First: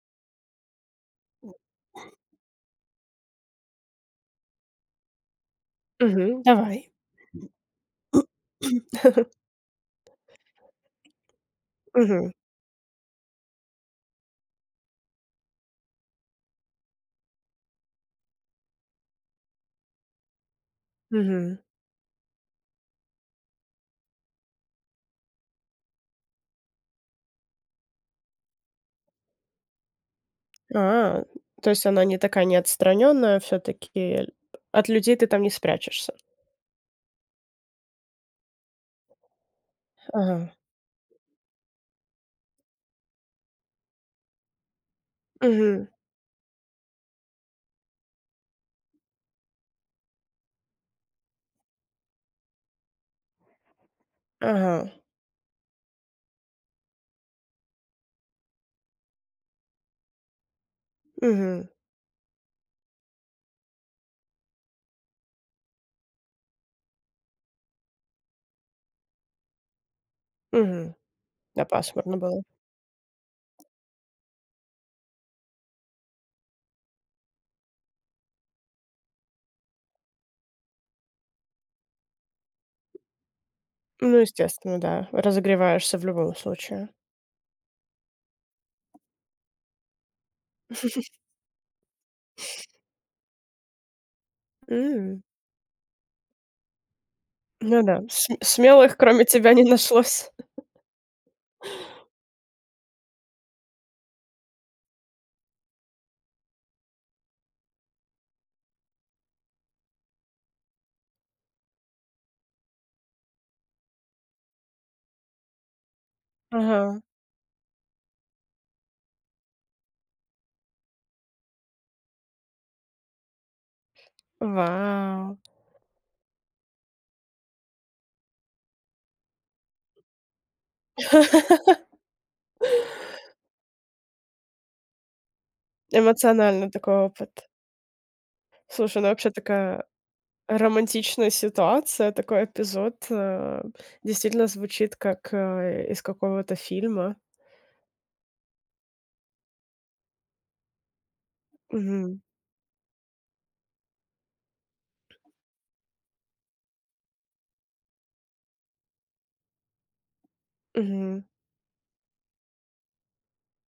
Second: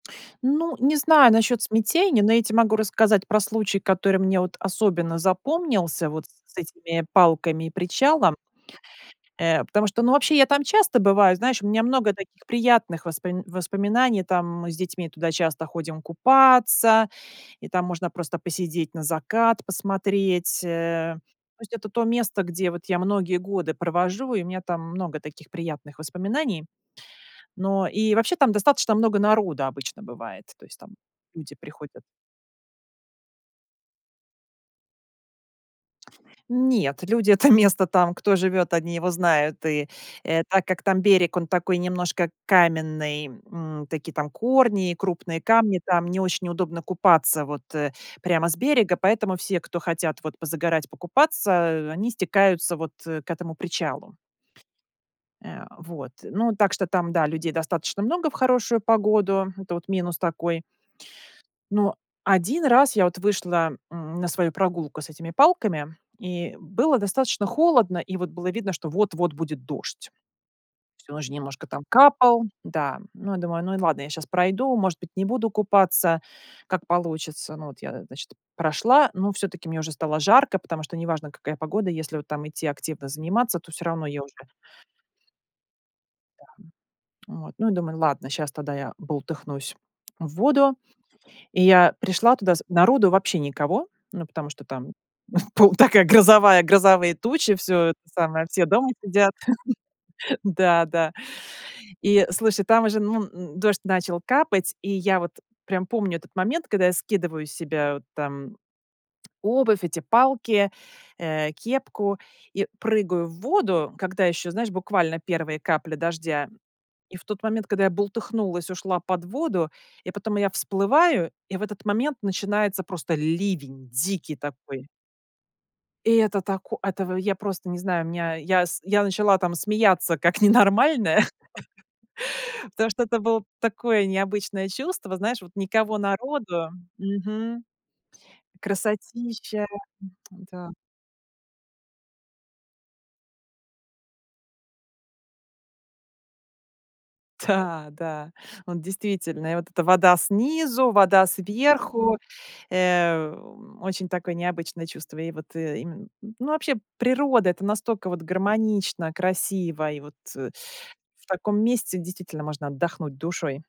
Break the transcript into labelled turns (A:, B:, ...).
A: Ну, не знаю насчет смятения, но я те могу рассказать про случай, который мне вот особенно запомнился вот с
B: Мгм,
A: с
B: давай.
A: этими палками и причалом. Э, потому что, ну, вообще я там часто бываю. Знаешь, у меня много
B: Мгм.
A: таких приятных воспом воспоминаний. Там мы с детьми туда часто ходим купаться, и там можно просто посидеть, на закат посмотреть, э.
B: Мгм.
A: То есть это то место, где вот я многие годы провожу, и у меня там много таких приятных воспоминаний. Но и вообще там достаточно много народа обычно бывает, то есть там
B: А!
A: люди
B: То есть
A: приходят
B: она не такая не отстранённая, а всё-таки, э ль от людей ты там не спрячешься.
A: Нет, люди это место там, кто живет, они его знают. И, э,
B: Ага.
A: так как там берег, он такой немножко каменный, м, такие там корни и крупные камни,
B: Мгм.
A: там не очень удобно купаться, вот, э, прямо с берега, поэтому все, кто хотят вот позагорать, покупаться, э, они стекаются, вот, э, к этому причалу.
B: Ага.
A: Э, вот, ну, так что там, да, людей достаточно много в хорошую погоду, это вот минус такой.
B: Мгм.
A: Но один раз я вот вышла, м, на свою прогулку с этими палками, и было достаточно холодно, и вот было видно, что вот-вот будет дождь.
B: Мгм.
A: Всю ночь
B: Да,
A: немножко там
B: пасмурно было.
A: капал. Да. Ну, я думаю, ну и ладно, я щас пройду, может быть, не буду купаться, как получится. Ну вот я, значит, прошла, ну всё-таки мне уже стало жарко, потому что неважно, какая погода. Если вот там идти активно заниматься, то всё равно
B: Ну
A: я уже
B: естественно, да, разогреваешься в любом
A: Да,
B: случае.
A: м. Вот, ну и думаю: "Ладно, щас тогда я бултыхнусь в воду". И я пришла туда, народу вообще никого, ну потому что там
B: М.
A: пол такая грозовая грозовые тучи, всё
B: Ну
A: это
B: да, см
A: самое, все дома
B: смелых, кроме
A: сидят.
B: тебя, не нашлось.
A: Да, да. И слушай, там уже, ну, н дождь начал капать. И я вот прям помню этот момент, когда я скидываю с себя вот там обувь, эти палки, э, кепку и прыгаю в воду, когда ещё, знаешь, буквально первые капли дождя.
B: Ага.
A: И в тот момент, когда я бултыхнулась, ушла под воду, и потом я всплываю, и в этот момент начинается просто ливень дикий такой.
B: Вау!
A: Это тако это в я просто не знаю, у меня я с я начала там смеяться как ненормальная, потому что это было такое необычное чувство, знаешь, вот никого
B: Эмоциональный
A: народу
B: такой опыт.
A: мгм,
B: Слушай, ну, вообще
A: красотища,
B: такая,
A: да.
B: романтичная ситуация, такой эпизод, э. Действительно звучит как, э, из какого-то фильма.
A: Да да, вот действительно, и вот эта вода снизу, вода сверху,
B: Мгм.
A: эм, очень такое необычное чувство. И вот, и м, ну вообще, природа- это настолько вот гармонично, красиво, и вот, э,
B: Мгм.
A: в таком месте действительно можно отдохнуть душой.